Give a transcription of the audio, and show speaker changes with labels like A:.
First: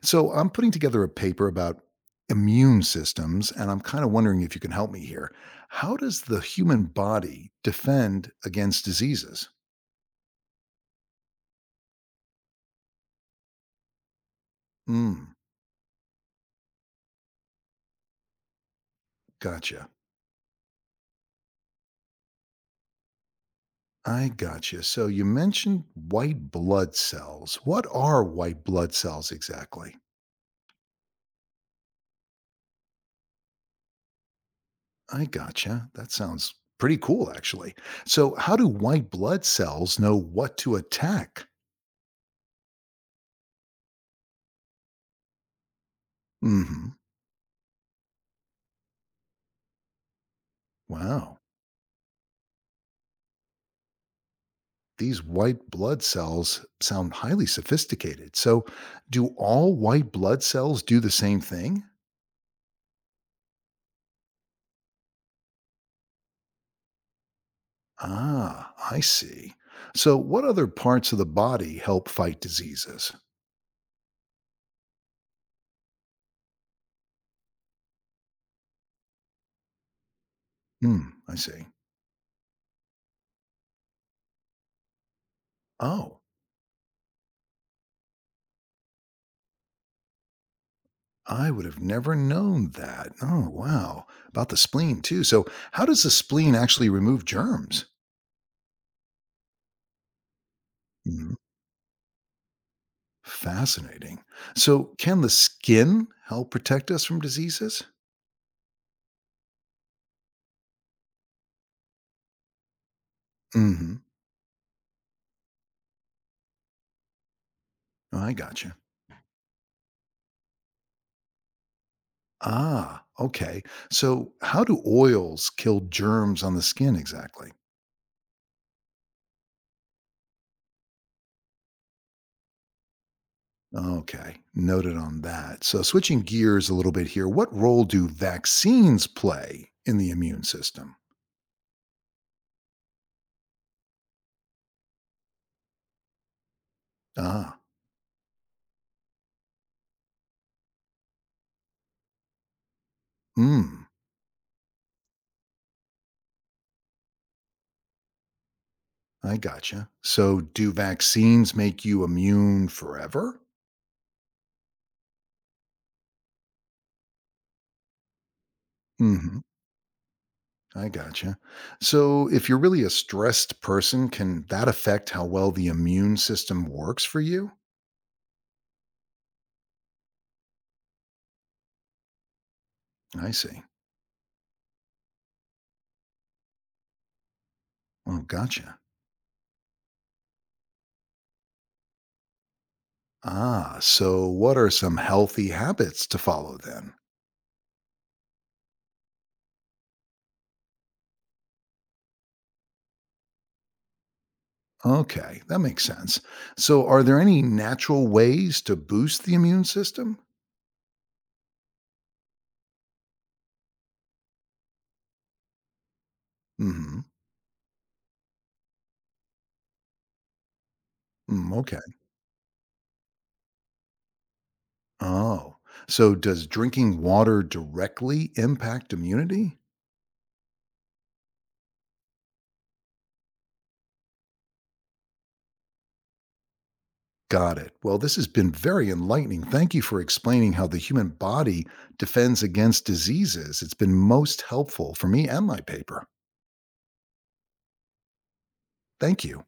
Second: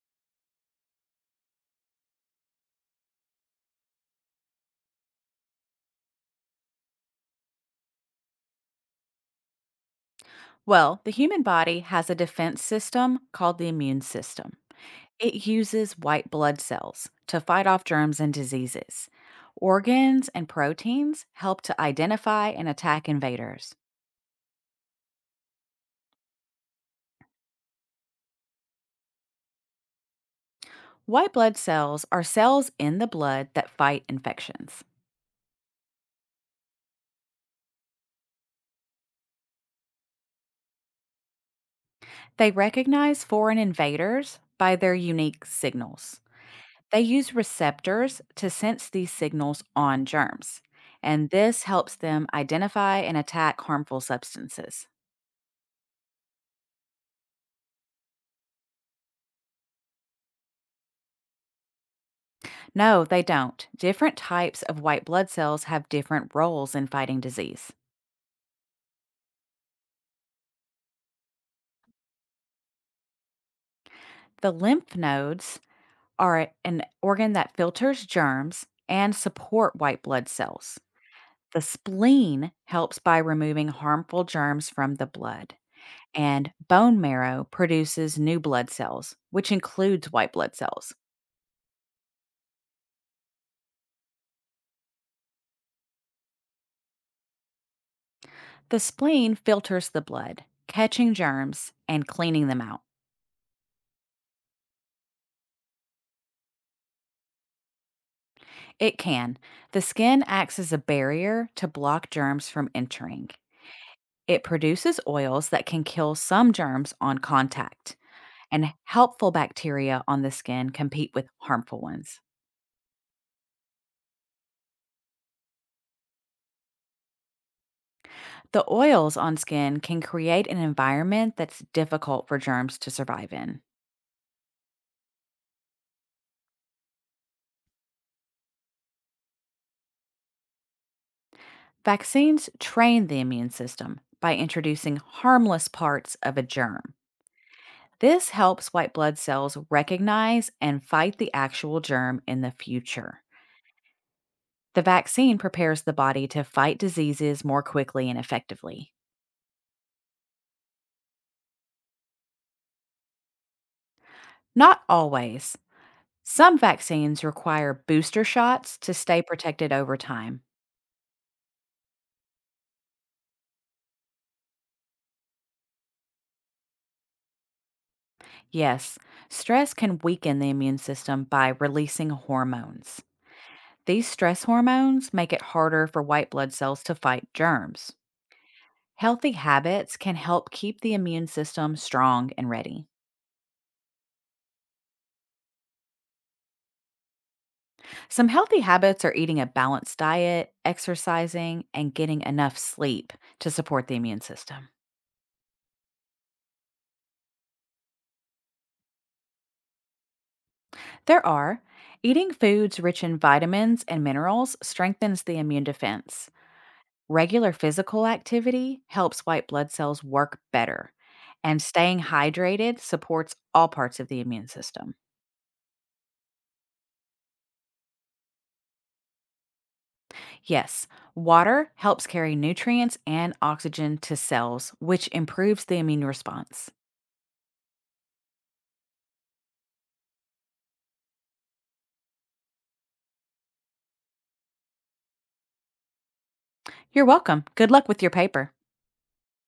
A: So I'm putting together a paper about immune systems, and I'm kind of wondering if you can help me here. How does the human body defend against diseases?
B: Well, the human body has a defense system called the immune system.
A: Mm.
B: It uses white blood cells to fight off germs and diseases.
A: Gotcha.
B: Organs and proteins help to identify and attack invaders.
A: I gotcha. So you mentioned white blood cells. What are white blood cells exactly?
B: White blood cells are cells in the blood that fight infections.
A: I gotcha. That sounds pretty cool, actually. So, how do white blood cells know what to attack?
B: They recognize foreign invaders by their unique signals.
A: Hmm.
B: They use receptors to sense these signals on germs, and
A: Wow.
B: this helps them identify and attack harmful substances.
A: These white blood cells sound highly sophisticated. So, do all white blood cells do the same thing?
B: No, they don't. Different types of white blood cells have different roles in fighting disease.
A: Ah, I see. So, what other parts of the body help fight diseases?
B: The lymph nodes are an organ that filters germs and support white blood cells.
A: Hmm, I
B: The
A: see.
B: spleen helps by removing harmful germs from the blood.
A: Oh,
B: And bone marrow produces new blood cells, which includes white blood cells.
A: I would have never known that. Oh, wow. About the spleen, too. So, how does the spleen actually remove germs?
B: The spleen filters the blood, catching
A: Hmm,
B: germs and cleaning them out.
A: fascinating. So, can the skin help protect us from diseases?
B: It can. The skin acts as a barrier to block germs from entering.
A: Mm
B: It produces oils that can kill some germs on contact,
A: hmm. I
B: and
A: gotcha.
B: helpful bacteria on the skin compete with harmful ones.
A: Ah, okay. So, how do oils kill germs on the skin exactly?
B: The oils on skin can create an environment that's difficult for germs to survive in.
A: Okay, noted on that. So, switching gears a little bit here, what role do vaccines play in the immune system?
B: Vaccines train the immune system by introducing harmless parts of a germ.
A: Ah.
B: This helps white blood cells recognize and fight the actual germ in the future.
A: Mm.
B: The vaccine prepares the body to fight diseases more quickly and effectively.
A: I gotcha. So, do vaccines make you immune forever?
B: Not always. Some vaccines require booster shots to stay
A: Hmm.
B: protected over time.
A: I gotcha. So, if you're really a stressed person, can that affect how well the immune system works for you?
B: Yes, stress can weaken the immune system by releasing hormones.
A: I see.
B: These stress hormones make it harder for white blood cells to fight germs.
A: Oh, gotcha.
B: Healthy habits can help keep the immune system strong and ready.
A: Ah, so what are some healthy habits to follow then?
B: Some healthy habits are eating a balanced diet, exercising, and getting enough sleep to support the immune system.
A: Okay, that makes sense. So, are there any natural ways to boost the immune system?
B: There are eating foods rich in vitamins and minerals strengthens the immune defense.
A: Mm-hmm.
B: Regular physical activity helps white blood cells work better.
A: Mm,
B: And
A: okay.
B: staying hydrated supports all parts of the immune system.
A: Oh, so does drinking water directly impact immunity?
B: Yes, water helps carry nutrients and oxygen to cells, which improves the immune response.
A: Got it. Well, this has been very enlightening. Thank you for explaining how the human body defends against diseases. It's been most helpful for me and my paper.
B: You're welcome. Good luck with your paper.
A: Thank you.